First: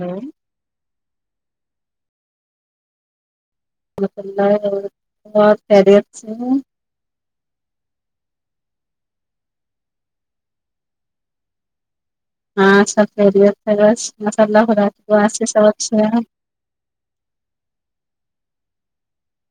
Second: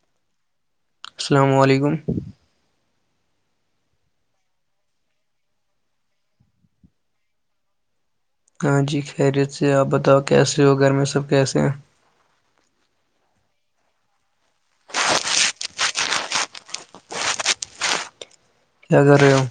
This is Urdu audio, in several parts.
ہلو السلام وعلیکم مم [unintelligible] ریرس خیریت سے ہے ہاں جی خیریت سے آپ بتاؤ کیسے ہو گھر میں سب کیسے ہیں ہاں سب خیریت بس ماشاء اللہ خدا کی دعا سے سب اچھے ہے کیا کر رہے ہو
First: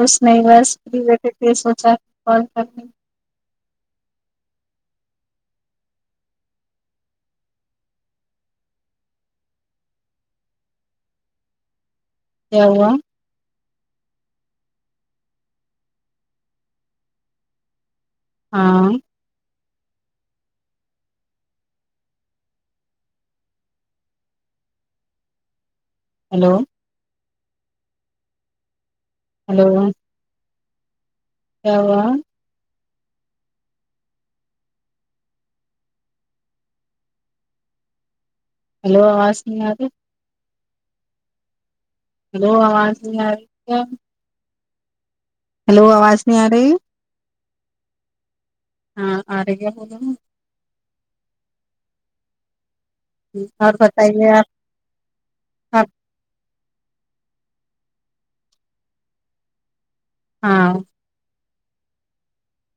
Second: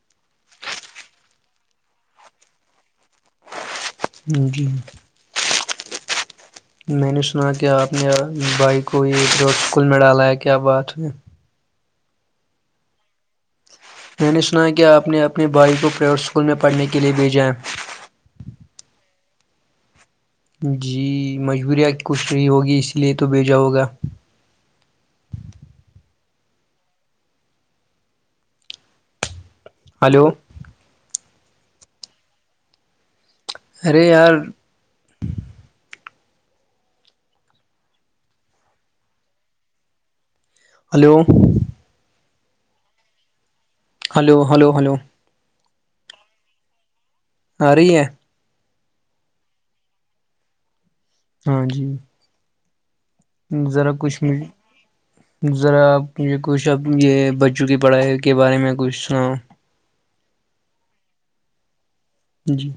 اس نہیں بس ر [unintelligible] ویٹڈ یہ سوچا کال کرکے جی میں نے سنا کہ آپ نے بھائی کو یہ ادھر سکول میں ڈالا ہے کیا بات ہوئی کیا ہوا میں نے سنا ہے کہ آپ نے اپنے بھائی کو پرائیویٹ اسکول میں پڑھنے کے لیے بھیجا ہے ہاں جی مجبوریت کچھ نہیں ہوگی اسی لیے تو بھیجا ہوگا ہیلو ہیلو ہلو کیا ہوا ارے یار ہلو آواز نی آری ہلو ہیلو آواز نی آری کیا ہلو ہلو ہلو ہلو آواز نہیں آ رہی ا رہی ہے ہاں آرہی اب بولو ہاں جی اور ذرا کچھ بتائیے میں آپ ذرا آپ مجھے کچھ اب یہ بچوں کی پڑھائی کے بارے میں کچھ سناؤ ہاں جی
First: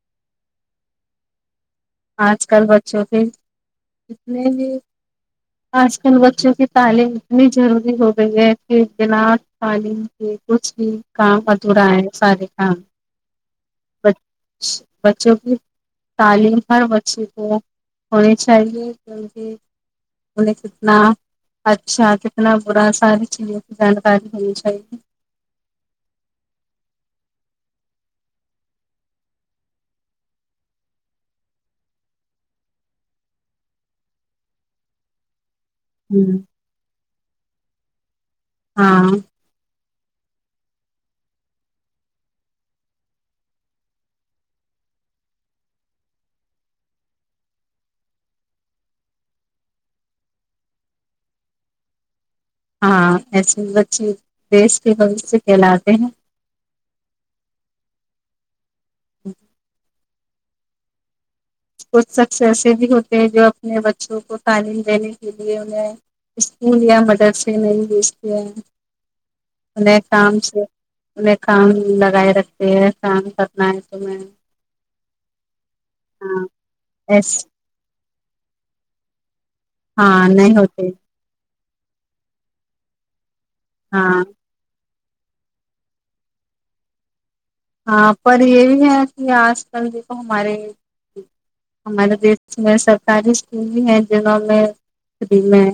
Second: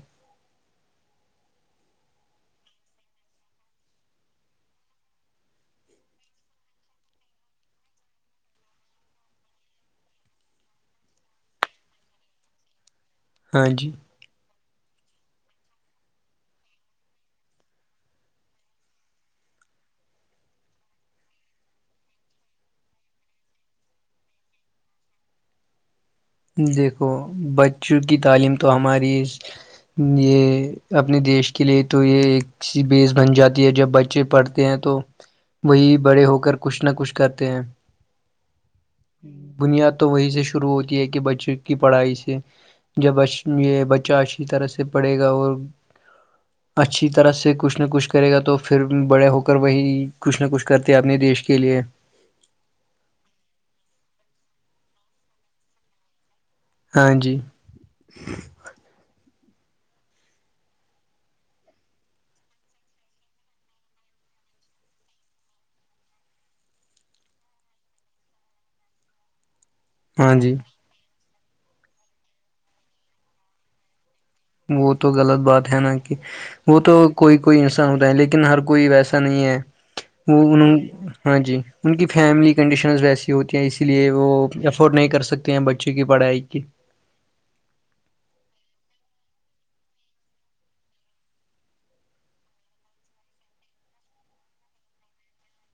آج کل بچوں کے کتنے بھی آج کل بچوں کی تعلیم اتنی ضروری ہو گئی ہے کہ بنا تعلیم کچھ بھی کام ادھورا ہے سارے کام ہاں جی بچ بچوں کی تعلیم ہر بچے کو ہونی چاہیے کیونکہ انہیں کتنا اچھا کتنا برا ساری چیزوں کی جانکاری ہونی چاہیے دیکھو بچوں کی تعلیم تو ہماری یہ اپنے دیش کے لیے تو یہ ایک سی بیس بن جاتی ہے جب بچے پڑھتے ہیں تو وہی بڑے ہوں ہوکر کچھ نہ کچھ کرتے ہیں ہاں بنیاد تو وہی سے شروع ہوتی ہے کہ بچوں کی پڑھائی سے جب بش یہ بچہ اشی طرح سے پڑھے گا اور اچھی طرح سے کچھ نہ کچھ کرے گا تو پھر بڑے ہو کر وہی کچھ نہ کچھ کرتے اپنے دیش کے لیے ہاں ایسے بچے دیش کے بہوش کہلاتے ہیں ہاں جی کچھ شخص ایسے بھی ہوتے ہیں جو اپنے بچوں کو تعلیم دینے کے لیے انہیں اسکول یا مدرسے نہیں بھیجتے ہیں انہیں ہاں کام جی سے انہیں کام لگائے رکھتے ہے کام کرنا ہے تمہیں وہ تو غلط بات ہے نا کہ ہاں وہ تو ایس کوئی کوئی انس لیکن ہر کوئی ویسا نہیں ہے ہاں وہ نہیں ان ہوتے ہاں جی ان کی فیملی کنڈیشنز ویسی ہوتی ہیں اس لیے ہاں وہ افورڈ نہیں کر سکتے ہیں بچوں کی پڑھائی کی ہاں پر یہ بھی ہے کہ آج کل دیکھو ہمارے ہمارے دیش میں سرکاری اسکول بھی ہیں جنہوں میں فری میں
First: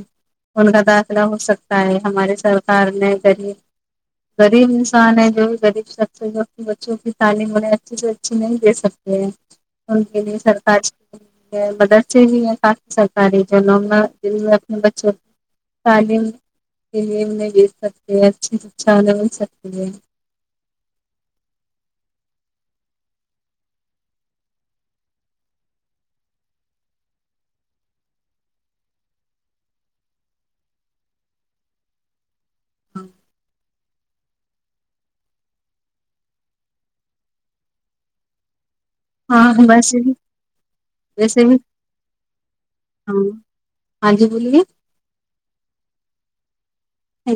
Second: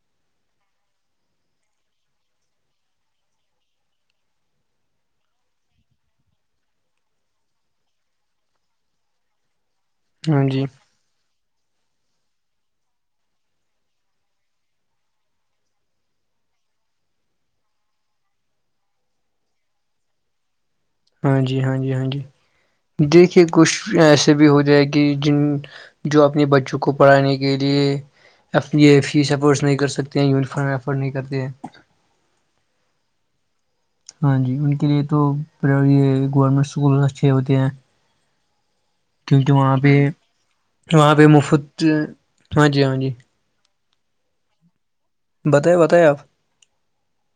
ان کا داخلہ ہو سکتا ہے ہماری سرکار نے غریب غریب انسان ہے جو بھی غریب شخص جو بچوں کی تعلیم انہیں اچھی سے اچھی نہیں دے سکتے ہیں ان کے لیے ہاں جی سرکاری مدرسے بھی ہے کافی سرکاری جو نواپنے بچوں تعلیم کے لیے انہیں دے سکتی ہے اچھے سے اچھا مل سکتی ہے ہاں جی ہاں جی ہاں جی دیکھیے کچھ ایسے بھی ہو جائے کہ جن جو اپنے بچوں کو پڑھانے کے لیے یہ فیس افورڈس نہیں کر سکتے ہیں یونیفارم افورڈ نہیں کرتے ہیں [inaudible] ہاں جی ان کے لیے تو پرائ گورنمنٹ اسکول اچھے ہوتے ہیں کیونکہ ہاں وہاں پہ ویسے بھی وہاں پہ ویسے بھی مفت ہاں جی ہاں جی ہاں جی بولیے بتایں بتایں آپ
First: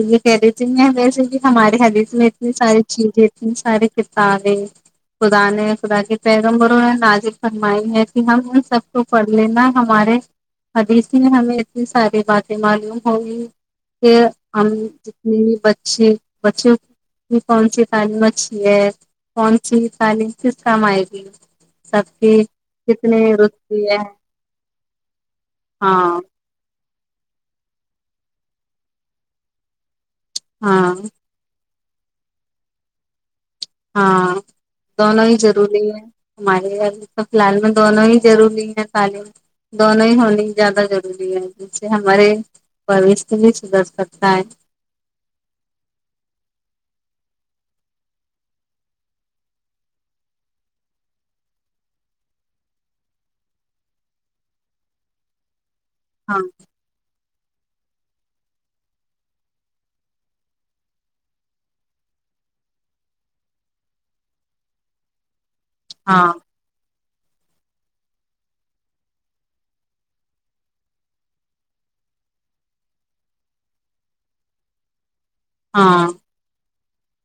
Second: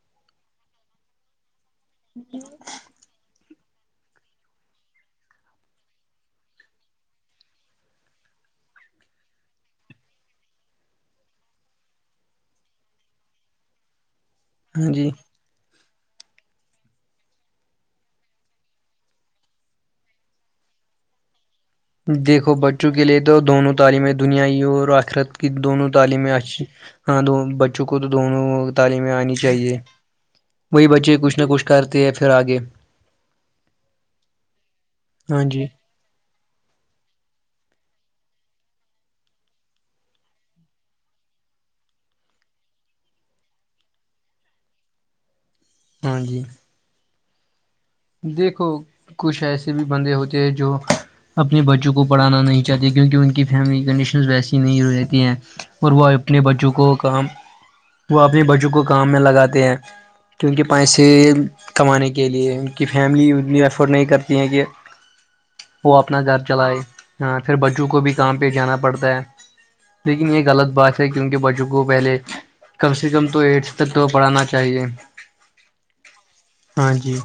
یہ کہہ رہی تھی میں ویسے بھی ہمارے ہابٹس میں اتنی ساری چیزیں سارے کتابیں خدا نے خدا کے پیغمبوروں نے نازل فرمائی ہے کہ ہم ان سب کو پڑھ لینا ہمارے ابھی اسی میں ہمیں اتنی ساری باتیں معلوم ہوگی کہ ہم ہاں جی جتنے بھی بچے بچے کہ کون سی تعلیم اچھی ہے کون سی تعلیم کس کام آئے گی سب کی دیکھو بچوں کے کتنے لیے تو دونوں رتبے ہے تعلیمیں دنیائی اور آخرت کی دونوں ہاں تعلیمیں اچھی ہاں بچوں کو تو دونوں تعلیم آنی چاہیے وہی ہاں بچے کچھ نہ کچھ کرتے ہے پھر آگے ہاں دونوں ہی ہاں جی ضروری ہے ہمارے گھر تو فلحال میں دونوں ہی ضروری ہے تعلیم دونوں ہی ہونی زیادہ ضروری ہے جیس سے ہمارے پروش ت بھی سدر سکتا ہے ہاں جی دیکھو کچھ ایسے بھی بندے ہوتے ہیں جو اپنے بچوں کو پڑھانا نہیں چاہتے کیونکہ ان کی فیملی کنڈیشنز ویسی نہیں رہتی ہیں اور وہ ہاں اپنے بچوں کو کام وہ اپنی بچوں کو کام میں لگاتے ہیں کیونکہ پیسے کمانے کے لیے کی فیملی اتنی افورڈ نہیں کرتی ہیں کہ وہ اپنا ہاں گھر چلائے ہاں پھر بچوں کو بھی کام پہ جانا پڑتا ہے لیکن یہ غلط بات ہے کیوکنہ بچوں کو پہلے کم سے کم تو ایٹتھ تک تو پڑھانا چاہیے ہاں ہاں جی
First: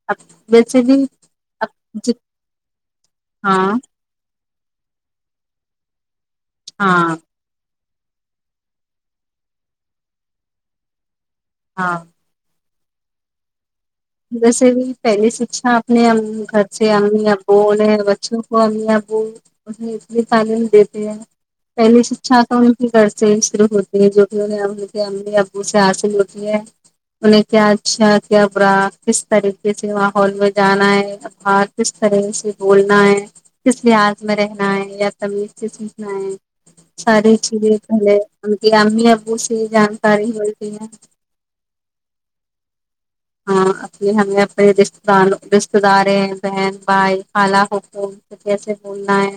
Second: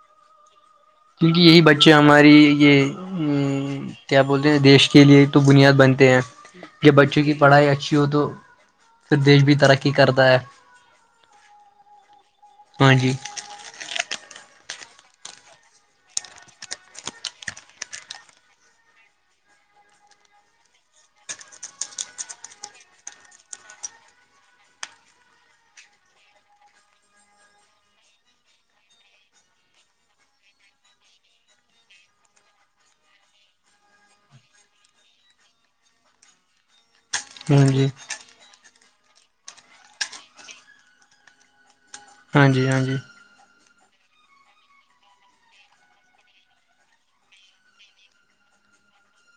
[unintelligible] کیونکہ یہی بچے اب ہماری یہ ا ہاں کیا بولتے ہیں دیش کے لیے تو بنیاد بنتے ہیں یہ ہاں بچوں کی پڑھائی اچھی ہو تو پھر دیش بھی ترقی کرتا ہے ہاں ہاں جی ویسے بھی پہلی شکچھا اپنے گھر سے امی ابو بول ہیں بچوں کو امی ابو [unintelligible] پہلی شکشا تو ان کے گھر سے ہی شروع ہوتی ہے جو کہ انہیں ان کے امی ابو سے حاصل ہوتی ہے انہیں کیا اچھا کیا برا کس طریقے سے ماحول میں جانا ہے باہر کس طرح سے بولنا ہے کس لحاظ میں رہنا ہے یا تمیز سے سیکھنا ہے سارے ہاں چیزے جی پہلے انکی امی ابو سے جانکاری ہو کہ ہاں جی ہاں جی ہاں ا ہمیں اپنے رشہ دار رشتہ داریں بہن بھائی خالا پھوپھو کیسے بولنا ہے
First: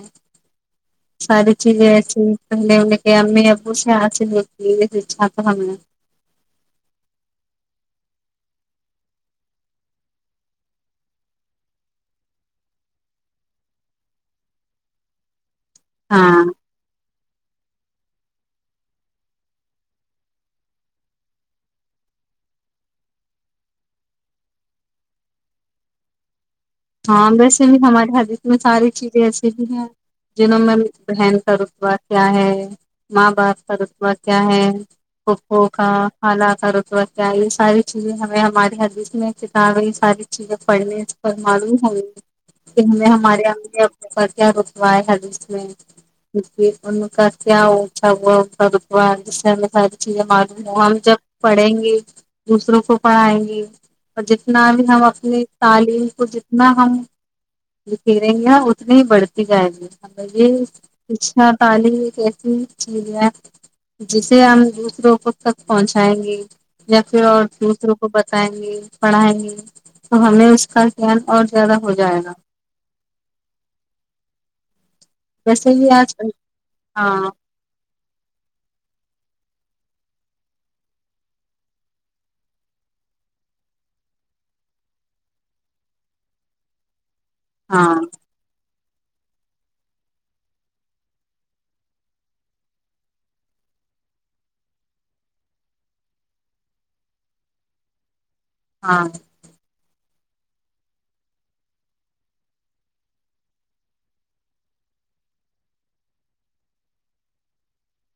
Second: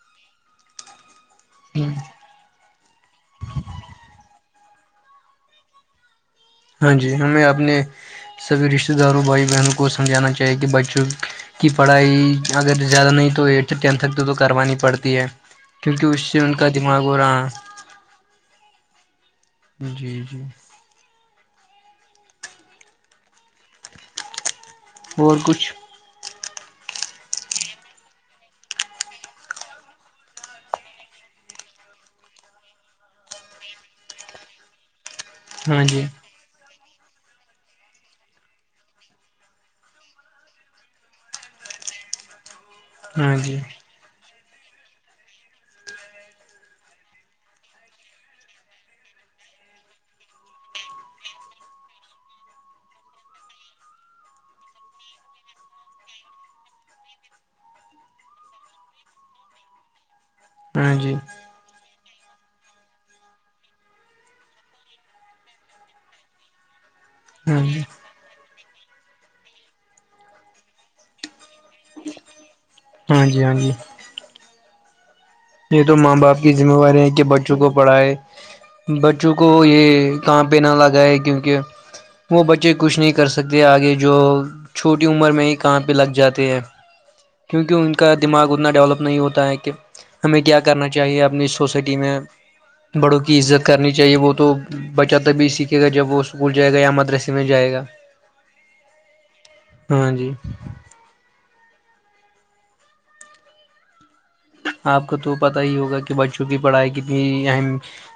سارے ہ [unintelligible] ہاں جی ہمیں اپنے سبھی رشتے داروں بھائی بہنوں کو سمجھانا چاہیے کہ بچوں کی پڑھائی اگر زیادہ نہیں تو ایٹھ ٹینتھ تک تو تو کروانی پڑتی ہے کیونکہ اس سے ہاں ان کا دماغ ہو رہا جی جی اور کچھ ہاں ویسے بھی ہمارے حدیث میں ساری چیزیں ایسیے بھی ہیں جنوں میں بہن کا رتبہ کیا ہے ماں باپ کا رتبہ کیا ہے پھوپھو ہاں کا جی خالا کا رتبہ کیا ہے یہ ساری چیزیں ہمیں ہماری حدیث میں کتابیں یہ ساری چیزیں پڑھنے اس پر معلوم ہوں کہ ہمیں ہاں ہمارے جی امی ابو کا کیا رتبہ ہے حدیث میں کیہ ان کا کیا اونچھا ہوا ان کا رتبہ جس سے ہمیں ساری چیزیں معلوم ہوں ہم جب پڑھیں گے دوسروں کو پڑھائیں گے اور جتنا بھی ہم اپنی تعلیم کو جتنا ہم لکھی رہیں گے اتنی ہی بڑھتی جائے گی یہ ہاں جی اچھا تعلیم یہ کیسی چیز ہے جسے ہم دوسروں کو تک پہنچائیں گے یا پھر اور ہاں جی دوسروں کو بتائیں گے پڑھائیں گے تو ہمیں اس کا گیان اور زیادہ ہو جائے گا ہاں جی ہاں جی ویسے یہ بھی تو ماں آج باپ کی ذمہ واری ہے کہ ہاں بچوں کو پڑھائے بچوں کو یہ کام پہ نہ لگا ہے کیونکہ وہ بچے کچھ نہیں کر سکتے آگے جو چھوٹی عمر میں ہی کام پہ لگ جاتے ہیں کیونکہ ان ہاں کا دماغ اتنا ڈیولپ نہیں ہوتا ہے کہ ہمیں کیا کرنا چاہیے اپنی سوسائٹی میں بڑوں کی عزت کرنی چاہیے وہ تو بچہ تبھی سیکھے گا جب وہ اسکول جائے گا یا مدرسے میں جائے گا [inaudible] ہاں ہاں جی آپ کو تو پتا ہی ہوگا کہ بچوں کی پڑھائی کتنی اہم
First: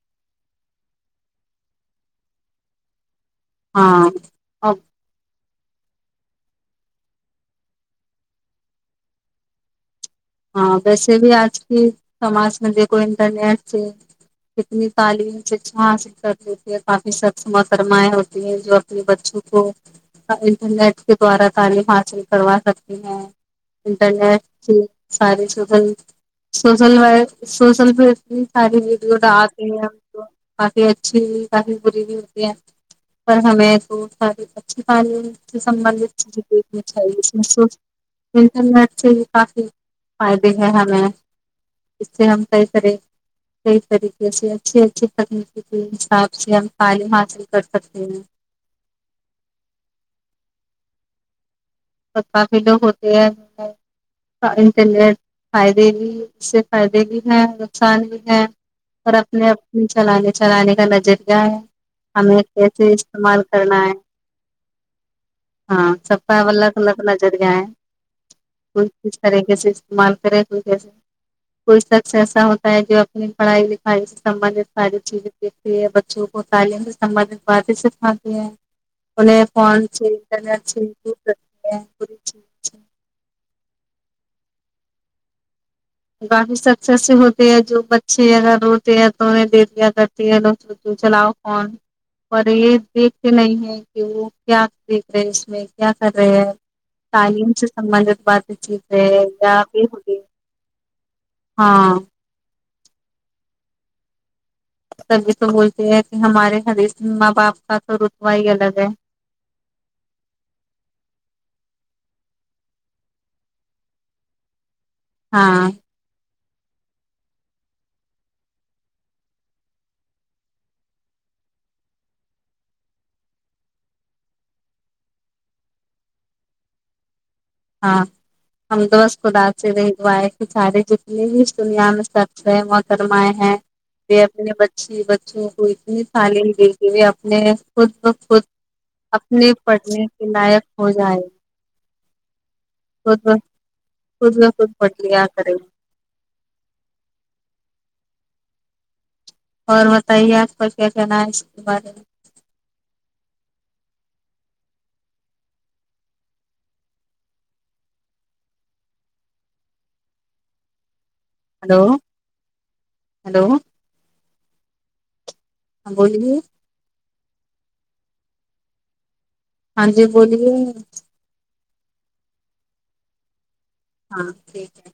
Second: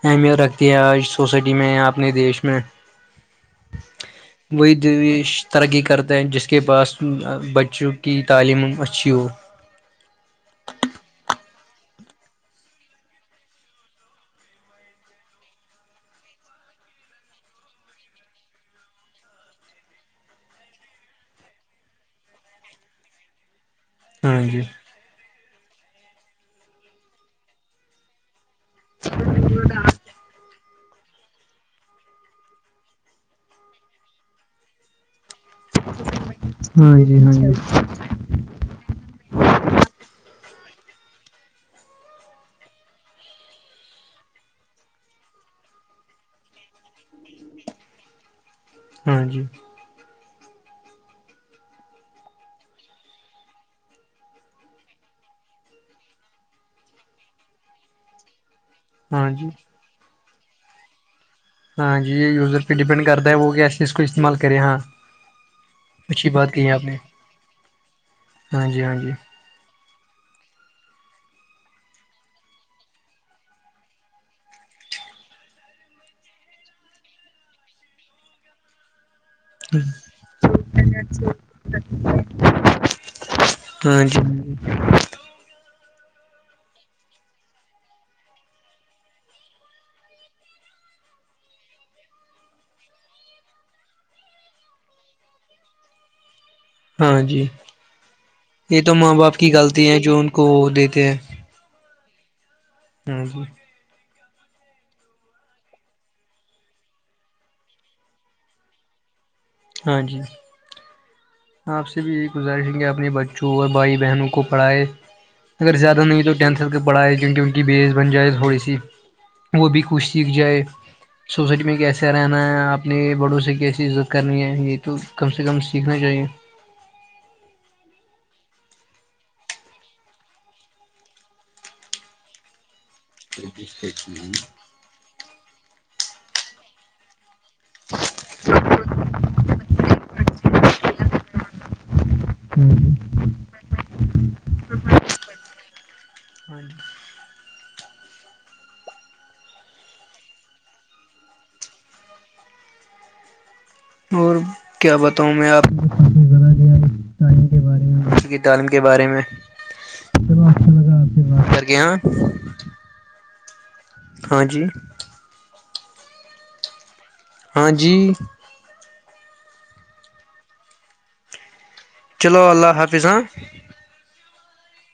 اہمیت رکھتی ہے آج سوسائٹی میں یا اپنے دیش میں ہاں وہی اور دیش ترقی کرتا ہے جس کے پاس بچوں کی تعلیم اچھی ہو ہاں ویسے بھی آج کی سماج میں دیکھو کوئی انٹرنیٹ سے کتنی تعلیم شکچھا حاصل کر لیتی ہے کافی سخت محترمائے ہوتی ہیں جو اپنے بچوں کو انٹرنیٹ کے دوارا تعلیم حاصل کروا سکتے ہیں ہاں جی [unintelligible] یہ ساری ویڈیو ڈالتے ہیں ہم کو کافی اچھی کافی ہاں جی ہاں جی [unintelligible] [unintelligible] فائدے ہیں ہمیں اس سے ہم کئی طرح کئی طریقے سے اچھی اچھی تکنیکی کے حساب سے ھم تعلیم حاصل کریں کر سکتے ہیں ہاں جی بس کافی لوگ ہوتے ہیں اور انٹرنیٹ فائدے بھی اس سے فائدے بھی ہیں نقصان بھی ہیں اور ہاں جی اپنے اپنے چلانے چلانے کا نظر یہ ہے ہاں جی یہ ہمیں یوزر پہ کیسے ڈیپینڈ کرتا ہے استعمال وہ کیسے کرنا اس ہے کو استعمال کرے ہاں ہاں سب اچھی کا بات کہی الگ آپ نے الگ نظر یہ ہے ہاں جی ہاں جی اس طریقے سے [unintelligible] کوئی شخص ایسا ہوتا ہے جو اپنی پڑھائی لکھائی سے سبندت ساری چیزیں دیتی ہے بچوں کو تعلیم سے سمبندہت باتیں سکھاتے ہیں فون سے انٹرنیٹ سے ہیں پوری چیز سے۔ ہاں جی کافی سکسیس ہوتے ہیں جو بچے اگر روتے ہیں تو انہیں دے دیا کرتی ہے چلاؤ فون اور یہ دیکھتے نہیں ہے کہ وہ کیا دیکھ رہے اس میں کیا کر رہے ہیں ہاں جی تعلیم سے سمبندتھ باتیں ٹھیک یہ تو ہے ماں باپ کی غلطی ہیں جو [unintelligible] ان کو دیتے ہے ہاں ہمم تبھی تو بولتے ہیں کہ ہمارے ہری ماں باپ کا تو رتبہ ہی الگ ہے ہاں جی آپ سے بھی یہی گزارش ہے کہ اپنے بچوں اور بھائی بہنوں کو پڑھائے ہاں اگر زیادہ نہیں تو ٹینتھ کے پڑھائے کیونکہ ان کی بیس بن جائے تھوڑی سی وہ بھی کچھ سیکھ جائے سوسائٹی میں کیسے رہنا ہے اپنے بڑوں سے کیسی عزت کرنی ہے یہ تو کم سے کم سیکھنا چاہیے ہاں ہم تو اس خدا سے [unintelligible] فرمائے ہیں یہ اپنے بچی بچوں کو اتنی تعلیم دیں کہ اپنے خود بہ خود اپنے پڑھنے کے لائق ہو جائیں [inaudible] خود بہ خود خود بہ خود پڑھ لیا کریں [inaudible] اور بتائیے آپ کا کیا کہنا ہے اس کے بارے میں اور کیا بتاؤں میں آپ کو [unintelligible] کی تعلیم کے بارے میں سے بات کر کے ہلو ہاں ہلو ہاں جی ہاں بولیے ہاں جی ہاں جی بولیے چلو اللہ حافظ ہاں ہاں ٹھیک ہے